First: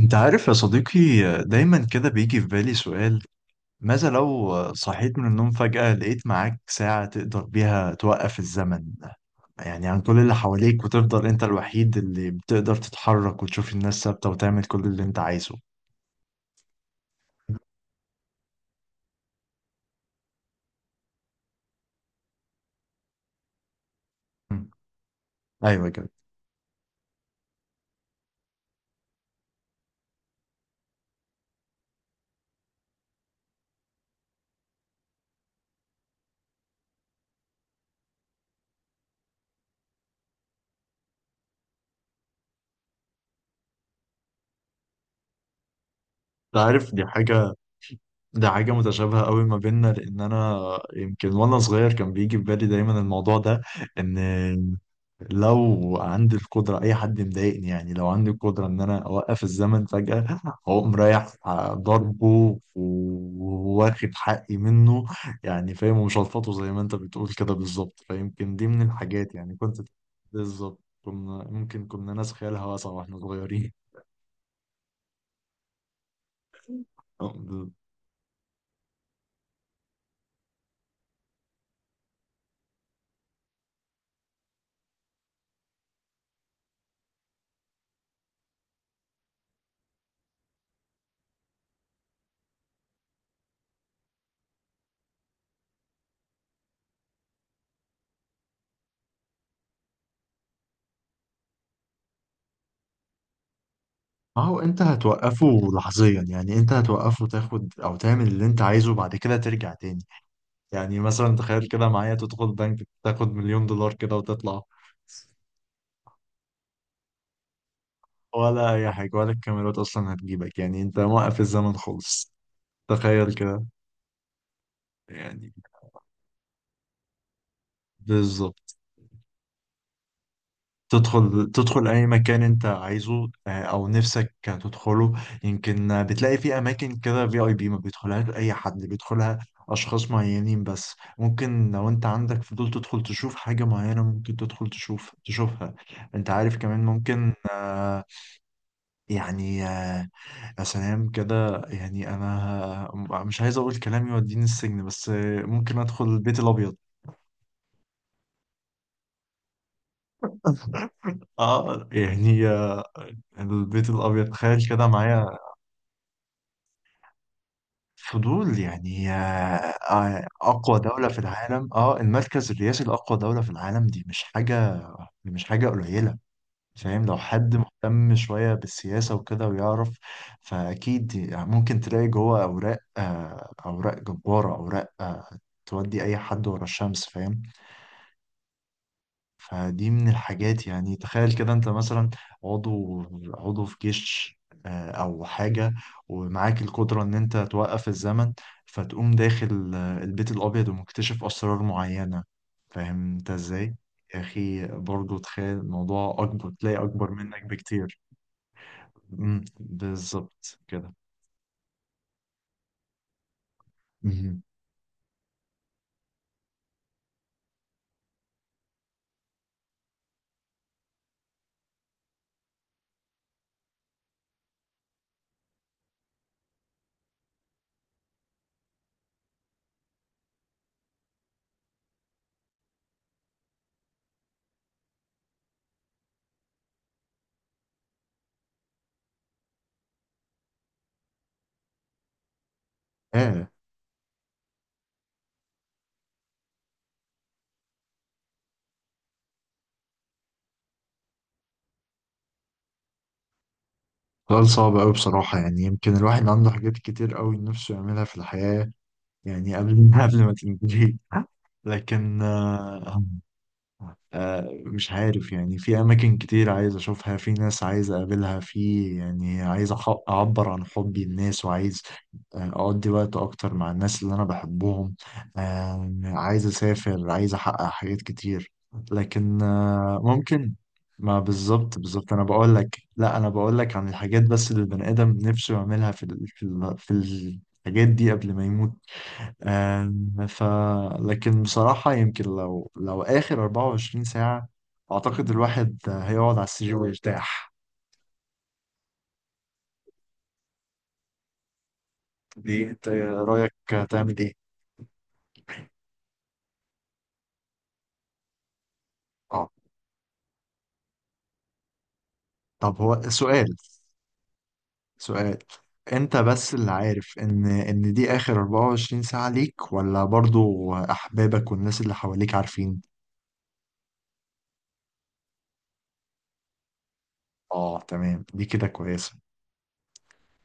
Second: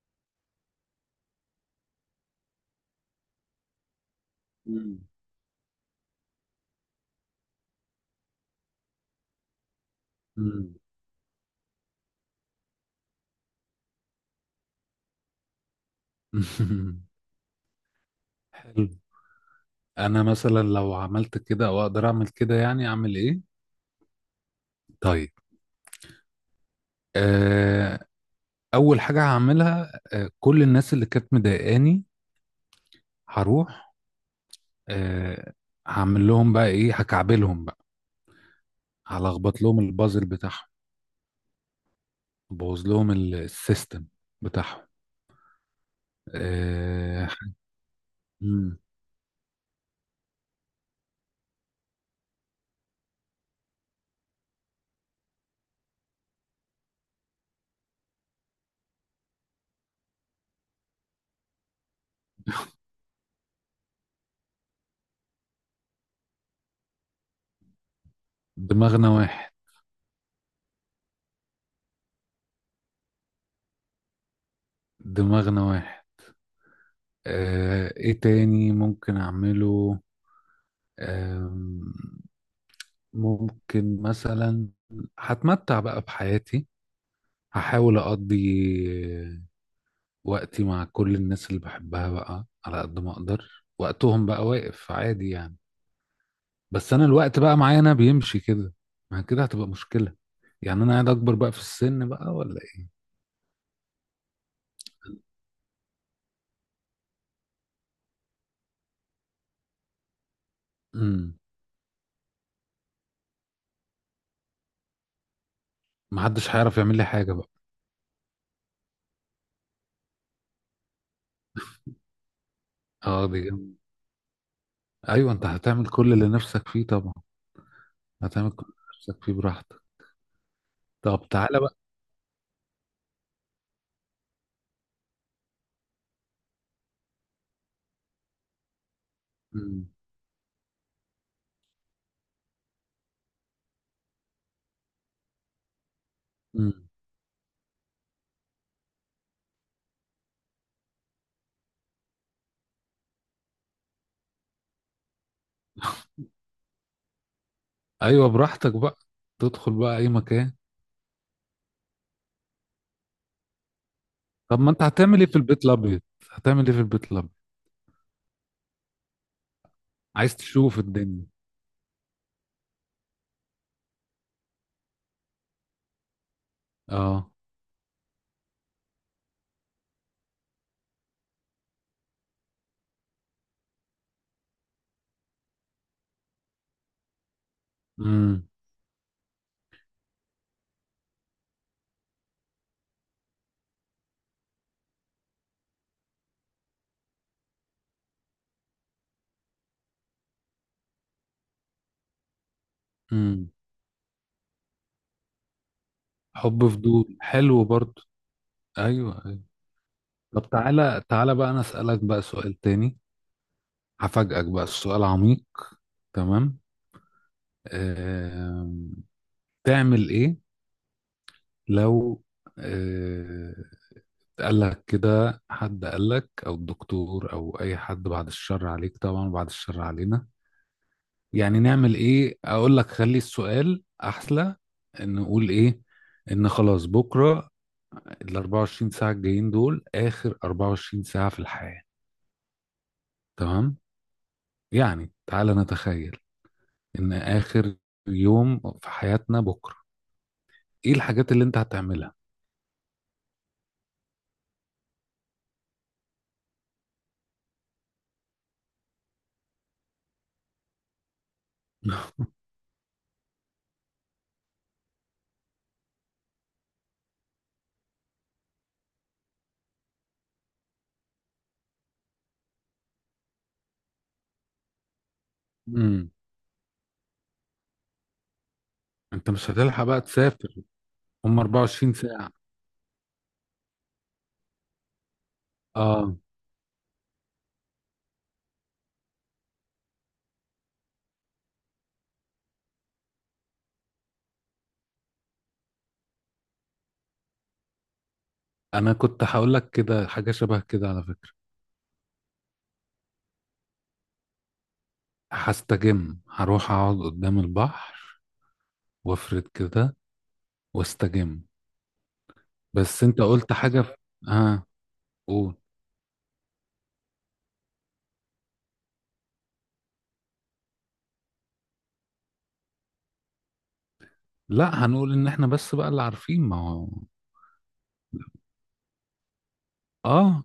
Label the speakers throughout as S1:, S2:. S1: انت عارف يا صديقي، دايما كده بيجي في بالي سؤال. ماذا لو
S2: مم.
S1: صحيت من النوم فجأة لقيت معاك ساعة تقدر بيها توقف الزمن، يعني عن كل اللي
S2: مم.
S1: حواليك، وتفضل انت الوحيد اللي بتقدر تتحرك وتشوف الناس ثابتة وتعمل كل اللي انت عايزه.
S2: حلو. انا مثلا لو عملت كده او اقدر اعمل كده يعني اعمل ايه؟
S1: مم.
S2: طيب.
S1: ايوه كده.
S2: آه. اول حاجه هعملها، آه، كل الناس اللي كانت مضايقاني هروح. آه. هعمل لهم بقى ايه، هكعبلهم بقى، هلخبط لهم البازل بتاعهم، بوظ لهم السيستم بتاعهم.
S1: انت عارف، دي
S2: آه.
S1: حاجة ده حاجة
S2: مم.
S1: متشابهة قوي ما بيننا، لأن أنا يمكن وأنا صغير كان بيجي في بالي دايما الموضوع ده. إن لو عندي القدرة أي حد مضايقني، يعني لو عندي القدرة إن أنا أوقف الزمن فجأة، أقوم رايح ضربه وواخد حقي منه. يعني فاهم، ومش هلفظه زي ما أنت بتقول كده بالظبط، فيمكن دي من
S2: دماغنا
S1: الحاجات
S2: واحد،
S1: يعني كنت. بالظبط، كنا ممكن كنا ناس خيالها واسعة وإحنا صغيرين.
S2: دماغنا واحد. آه ايه تاني ممكن اعمله؟ آه، ممكن مثلا هتمتع بقى بحياتي، هحاول أقضي وقتي مع كل الناس اللي بحبها بقى على قد ما أقدر، وقتهم بقى واقف عادي يعني، بس أنا الوقت بقى معايا أنا بيمشي كده. ما كده هتبقى مشكلة، يعني أنا قاعد أكبر بقى في السن بقى ولا إيه؟
S1: ما هو انت هتوقفه لحظيا، يعني انت هتوقفه تاخد او تعمل اللي انت عايزه بعد كده ترجع تاني. يعني
S2: امم.
S1: مثلا تخيل كده معايا، تدخل بنك تاخد مليون دولار كده وتطلع.
S2: محدش هيعرف يعمل لي حاجة بقى.
S1: ولا اي حاجة، ولا الكاميرات اصلا هتجيبك، يعني انت موقف الزمن خالص.
S2: اه
S1: تخيل
S2: دي
S1: كده.
S2: جامدة. أيوة، أنت
S1: يعني
S2: هتعمل كل اللي نفسك فيه طبعا، هتعمل كل
S1: بالظبط.
S2: اللي نفسك فيه براحتك. طب
S1: تدخل
S2: تعالى بقى.
S1: تدخل أي مكان أنت عايزه، أو نفسك تدخله. يمكن بتلاقي في أماكن كده، في أي بي ما بيدخلهاش أي حد، بيدخلها
S2: امم.
S1: أشخاص معينين بس. ممكن لو أنت عندك فضول تدخل تشوف حاجة معينة، ممكن تدخل تشوف تشوفها. أنت عارف، كمان
S2: امم.
S1: ممكن يعني آه، يا سلام كده. يعني أنا مش عايز أقول كلام يوديني السجن، بس ممكن أدخل البيت الأبيض.
S2: أيوة براحتك بقى، تدخل بقى أي مكان.
S1: آه يعني، البيت الأبيض
S2: طب
S1: تخيل
S2: ما انت
S1: كده
S2: هتعمل ايه في
S1: معايا.
S2: البيت الابيض؟ هتعمل ايه في البيت الابيض؟
S1: فضول يعني
S2: عايز تشوف
S1: أقوى دولة في
S2: الدنيا.
S1: العالم، المركز الرئاسي لأقوى دولة في العالم. دي مش حاجة قليلة. فاهم، لو
S2: اه.
S1: حد مهتم شوية بالسياسة وكده ويعرف، فأكيد يعني ممكن تلاقي جوه أوراق، أوراق جبارة، أوراق تودي أي حد ورا الشمس. فاهم.
S2: امم.
S1: فدي من الحاجات. يعني تخيل كده، انت مثلا عضو عضو في جيش او حاجة، ومعاك القدرة ان انت توقف الزمن، فتقوم داخل البيت الابيض ومكتشف اسرار معينة. فاهم انت
S2: امم.
S1: ازاي؟ يا اخي، برضو تخيل الموضوع اكبر،
S2: حب
S1: تلاقي اكبر
S2: فضول،
S1: منك
S2: حلو
S1: بكتير.
S2: برضو. ايوه ايوه.
S1: مم،
S2: طب
S1: بالظبط كده.
S2: تعالى تعالى بقى، انا اسالك بقى سؤال تاني.
S1: مهم.
S2: هفاجئك بقى، السؤال عميق. تمام. آم، تعمل ايه لو آه، قال لك كده، حد قال لك او الدكتور او اي حد، بعد الشر عليك طبعا، بعد الشر علينا، يعني نعمل ايه؟ اقول لك خلي السؤال احلى، ان نقول ايه؟ ان خلاص بكره ال 24 ساعه الجايين دول اخر 24 ساعه في الحياه.
S1: ايه.
S2: تمام. يعني تعالى نتخيل ان اخر يوم في حياتنا بكره، ايه الحاجات اللي انت هتعملها؟
S1: سؤال صعب قوي بصراحة، يعني يمكن الواحد عنده حاجات كتير قوي نفسه يعملها في الحياة، يعني قبل قبل ما تنتهي. لكن مش عارف، يعني في أماكن كتير عايز أشوفها، في ناس عايز أقابلها، في يعني عايز أعبر عن حبي للناس، وعايز أقضي وقت أكتر مع الناس اللي أنا بحبهم،
S2: امم.
S1: عايز أسافر، عايز أحقق حاجات كتير،
S2: انت
S1: لكن
S2: مش هتلحق بقى
S1: ممكن.
S2: تسافر.
S1: ما
S2: هم
S1: بالظبط
S2: 24
S1: بالظبط، أنا
S2: ساعه.
S1: بقول لك، لا أنا بقول لك عن الحاجات بس اللي البني آدم نفسه يعملها في
S2: اه.
S1: في الحاجات دي قبل ما يموت. آم، ف لكن بصراحة، يمكن لو آخر 24 ساعة، أعتقد الواحد هيقعد على السرير ويرتاح.
S2: انا كنت هقول لك كده حاجه شبه كده على فكره.
S1: دي أنت رأيك، تعمل إيه؟
S2: هستجم، هروح اقعد قدام البحر، وافرد
S1: أه.
S2: كده، واستجم.
S1: طب
S2: بس
S1: هو
S2: انت
S1: سؤال،
S2: قلت حاجة في... اه
S1: سؤال
S2: قول.
S1: أنت بس اللي عارف إن دي آخر 24 ساعة ليك، ولا برضو أحبابك والناس اللي حواليك عارفين؟
S2: لا هنقول ان احنا بس بقى اللي عارفين ما هو.
S1: أه تمام، دي كده كويسة.
S2: اه.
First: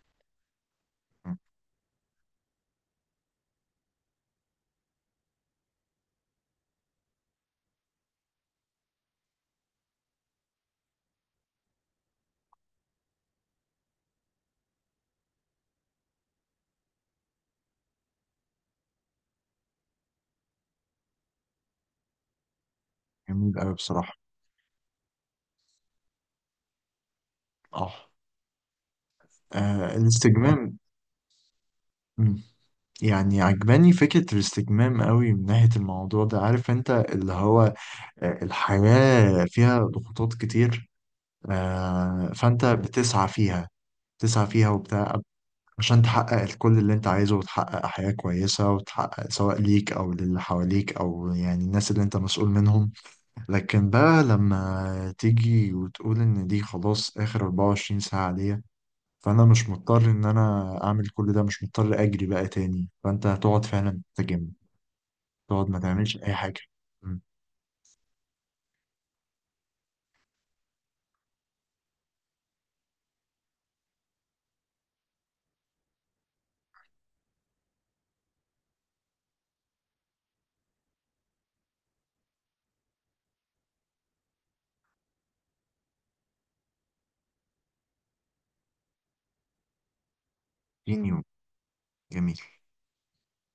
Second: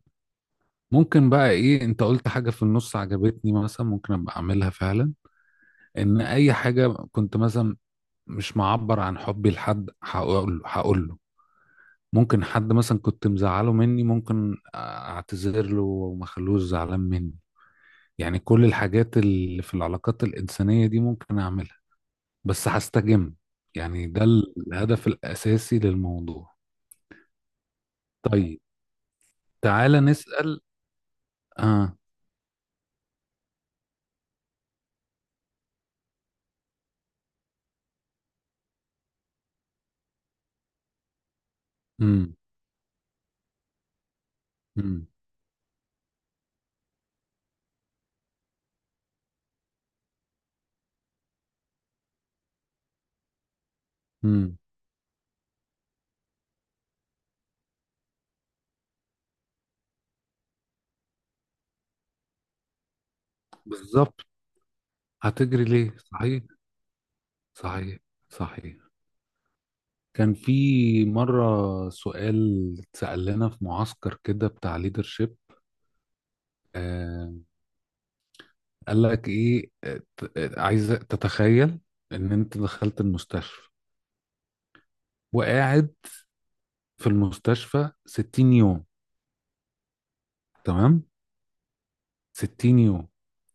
S2: ممكن
S1: م،
S2: بقى ايه، انت قلت حاجة في النص عجبتني مثلا، ممكن ابقى اعملها فعلا. ان اي حاجة كنت مثلا مش معبر عن حبي لحد، هقول له. ممكن حد مثلا كنت مزعله مني، ممكن اعتذر له وما اخلوش زعلان مني. يعني كل الحاجات اللي في العلاقات الإنسانية دي ممكن اعملها. بس هستجم،
S1: جميل أوي
S2: يعني
S1: بصراحة.
S2: ده الهدف الأساسي للموضوع.
S1: أه.
S2: طيب. تعالى نسأل.
S1: الاستجمام.
S2: اه.
S1: م. يعني عجباني فكرة الاستجمام قوي من ناحية الموضوع ده، عارف انت اللي هو الحياة فيها ضغوطات كتير،
S2: امم.
S1: فانت بتسعى فيها، تسعى فيها
S2: امم.
S1: وبتاع عشان تحقق كل اللي انت عايزه، وتحقق حياة كويسة، وتحقق سواء ليك او للي حواليك او يعني الناس اللي انت مسؤول منهم. لكن بقى
S2: امم.
S1: لما تيجي وتقول ان دي خلاص اخر 24 ساعة ليا، فانا مش مضطر ان انا اعمل كل ده، مش مضطر اجري بقى تاني، فانت هتقعد فعلا
S2: بالظبط.
S1: تستجم،
S2: هتجري
S1: تقعد ما
S2: ليه
S1: تعملش أي
S2: صحيح.
S1: حاجة. مم.
S2: صحيح، صحيح. كان في مرة سؤال اتسأل لنا في معسكر كده بتاع ليدرشيب. آه. قال لك ايه، عايزة تتخيل ان انت دخلت المستشفى، وقاعد في المستشفى 60 يوم. تمام.
S1: 30 يوم. جميل.
S2: 60 يوم.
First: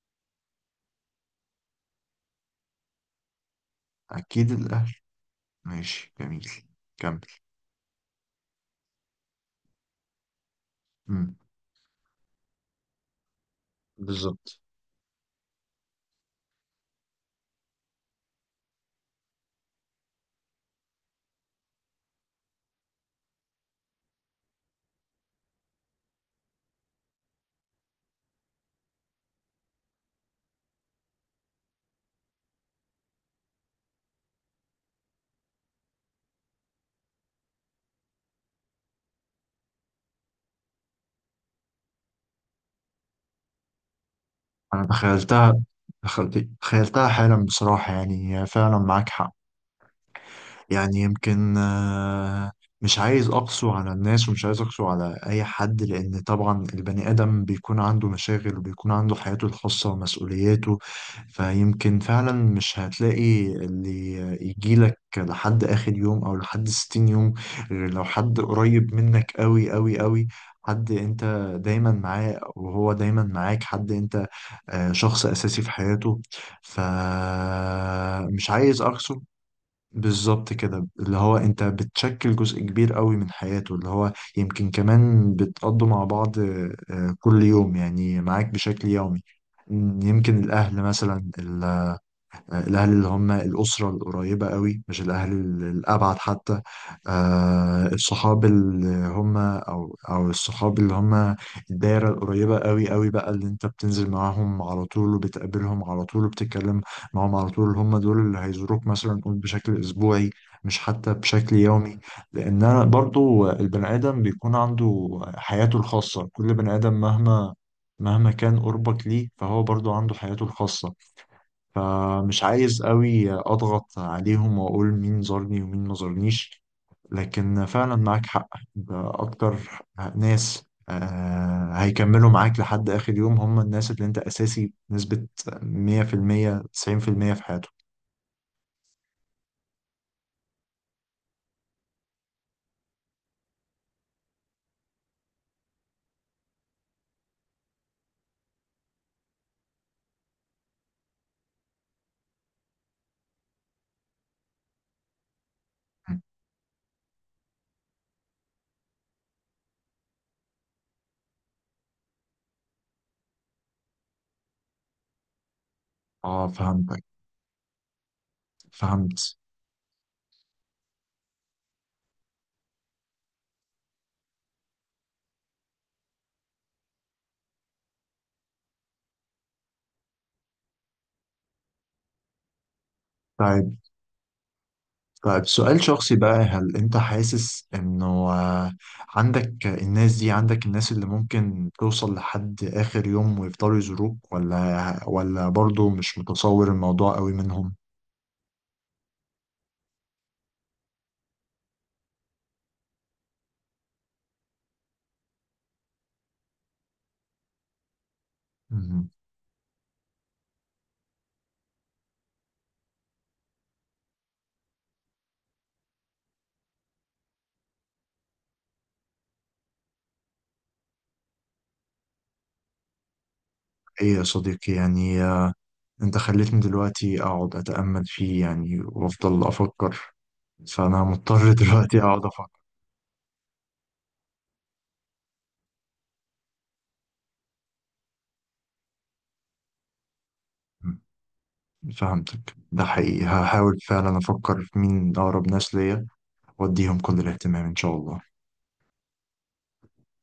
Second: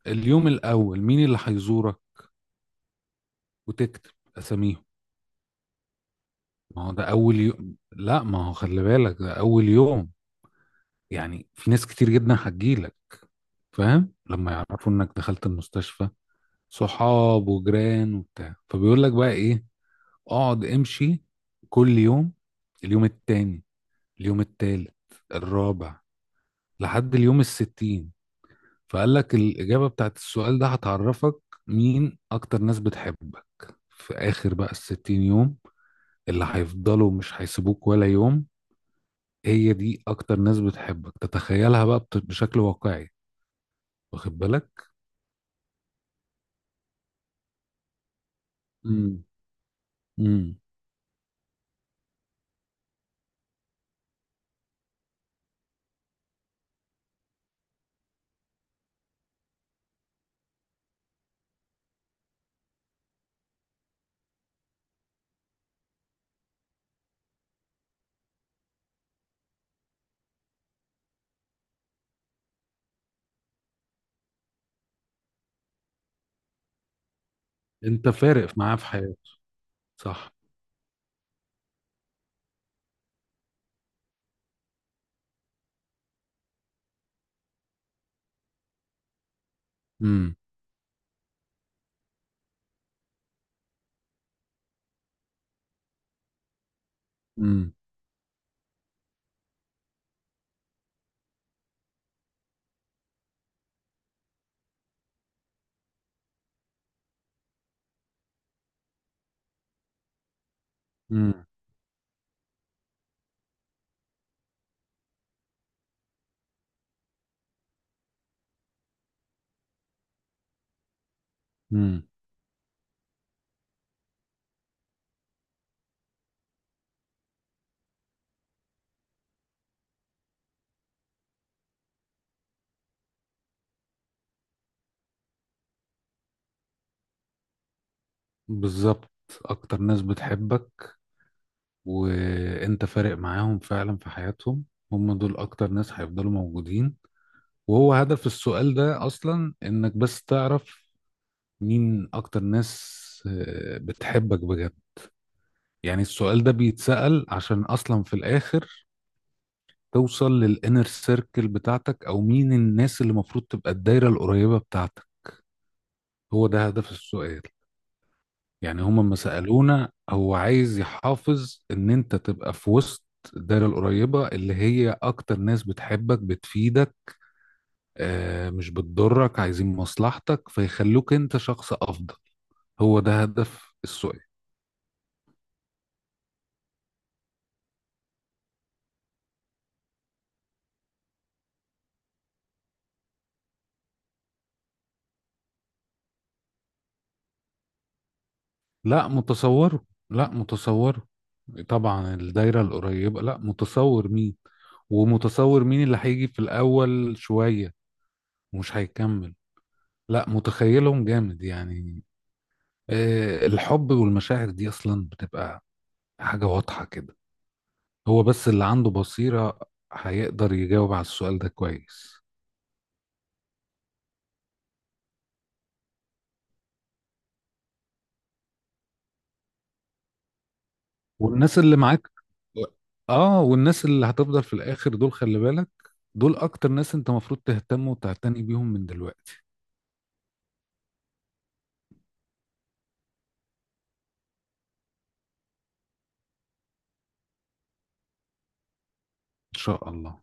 S2: اليوم الاول مين اللي هيزورك وتكتب
S1: أكيد
S2: اساميهم؟
S1: الأهل. ماشي جميل.
S2: ما هو ده
S1: كمل.
S2: اول يوم، لا ما هو خلي بالك ده اول يوم.
S1: مم.
S2: يعني في ناس كتير جدا هتجيلك، فاهم، لما
S1: بالظبط.
S2: يعرفوا انك دخلت المستشفى، صحاب وجيران وبتاع. فبيقول لك بقى ايه، اقعد امشي كل يوم، اليوم التاني، اليوم التالت، الرابع، لحد اليوم الستين. فقال لك الإجابة بتاعت السؤال ده هتعرفك مين أكتر ناس بتحبك. في آخر بقى الستين يوم، اللي هيفضلوا مش هيسيبوك ولا يوم، هي دي اكتر ناس بتحبك. تتخيلها بقى بشكل واقعي، واخد
S1: أنا
S2: بالك.
S1: تخيلتها، دخلت تخيلتها حالا بصراحة، يعني هي فعلا معاك
S2: امم.
S1: حق.
S2: امم.
S1: يعني يمكن مش عايز أقسو على الناس، ومش عايز أقسو على أي حد، لأن طبعا البني آدم بيكون عنده مشاغل، وبيكون عنده حياته الخاصة ومسؤولياته. فيمكن فعلا مش هتلاقي اللي يجيلك لحد آخر يوم أو لحد 60 يوم، غير لو حد قريب منك أوي أوي أوي، حد انت دايما معاه وهو دايما معاك، حد انت شخص اساسي في حياته.
S2: انت
S1: فمش
S2: فارق معاه
S1: عايز
S2: في
S1: اقسو.
S2: حياته. صح.
S1: بالظبط كده، اللي هو انت بتشكل جزء كبير قوي من حياته، اللي هو يمكن كمان بتقضوا مع بعض كل يوم، يعني معاك بشكل يومي.
S2: امم.
S1: يمكن الأهل مثلا، الأهل اللي هم الأسرة القريبة قوي، مش الأهل الأبعد حتى،
S2: امم.
S1: الصحاب اللي هم أو الصحاب اللي هم الدايرة القريبة قوي قوي بقى، اللي أنت بتنزل معاهم على طول وبتقابلهم على طول وبتتكلم معاهم على طول، هم دول اللي هيزوروك، مثلا قول بشكل أسبوعي، مش حتى
S2: امم.
S1: بشكل يومي. لأن أنا برضو، البني آدم بيكون عنده حياته الخاصة، كل بني آدم مهما كان قربك ليه، فهو برضو عنده حياته الخاصة.
S2: امم.
S1: فمش عايز قوي اضغط عليهم واقول مين زارني ومين ما زارنيش. لكن فعلا معاك حق، اكتر ناس هيكملوا معاك لحد اخر يوم، هم الناس اللي انت اساسي بنسبة 100% 90% في المية في حياتهم.
S2: بالظبط. اكتر ناس بتحبك، وانت فارق معاهم فعلا في حياتهم، هم دول اكتر ناس هيفضلوا موجودين. وهو هدف السؤال ده اصلا انك بس تعرف مين اكتر ناس، آه، بتحبك بجد. يعني السؤال ده بيتسأل عشان اصلا في الاخر توصل للانر سيركل بتاعتك، او مين الناس اللي المفروض تبقى الدايره القريبه بتاعتك. هو
S1: اه
S2: ده هدف
S1: فهمتك.
S2: السؤال. يعني هما لما
S1: فهمت.
S2: سالونا هو عايز يحافظ ان انت تبقى في وسط الدايره القريبه اللي هي اكتر ناس بتحبك، بتفيدك، آه، مش بتضرك، عايزين مصلحتك، فيخلوك انت شخص افضل. هو ده هدف
S1: طيب،
S2: السؤال.
S1: طيب سؤال شخصي بقى، هل انت حاسس انه عندك الناس دي، عندك الناس اللي ممكن توصل لحد اخر يوم ويفضلوا يزوروك، ولا برضو مش متصور الموضوع قوي منهم؟
S2: لا متصوره، لا متصوره. طبعا الدايرة القريبة لا متصور مين، ومتصور مين اللي هيجي في الأول شوية ومش
S1: مهم.
S2: هيكمل. لا متخيلهم جامد يعني. آه، الحب والمشاعر دي أصلا بتبقى حاجة واضحة كده. هو بس اللي عنده بصيرة هيقدر يجاوب على السؤال ده كويس.
S1: ايه يا صديقي، يعني انت خليتني دلوقتي اقعد اتأمل فيه، يعني وافضل افكر، فانا مضطر
S2: والناس اللي
S1: دلوقتي
S2: معاك.
S1: اقعد افكر.
S2: اه والناس اللي هتفضل في الآخر دول، خلي بالك، دول أكتر ناس أنت مفروض تهتم وتعتني بيهم من دلوقتي.
S1: مم. فهمتك، ده حقيقي. هحاول فعلا افكر في مين اقرب ناس ليا، واديهم كل الاهتمام ان شاء الله.
S2: ان شاء الله.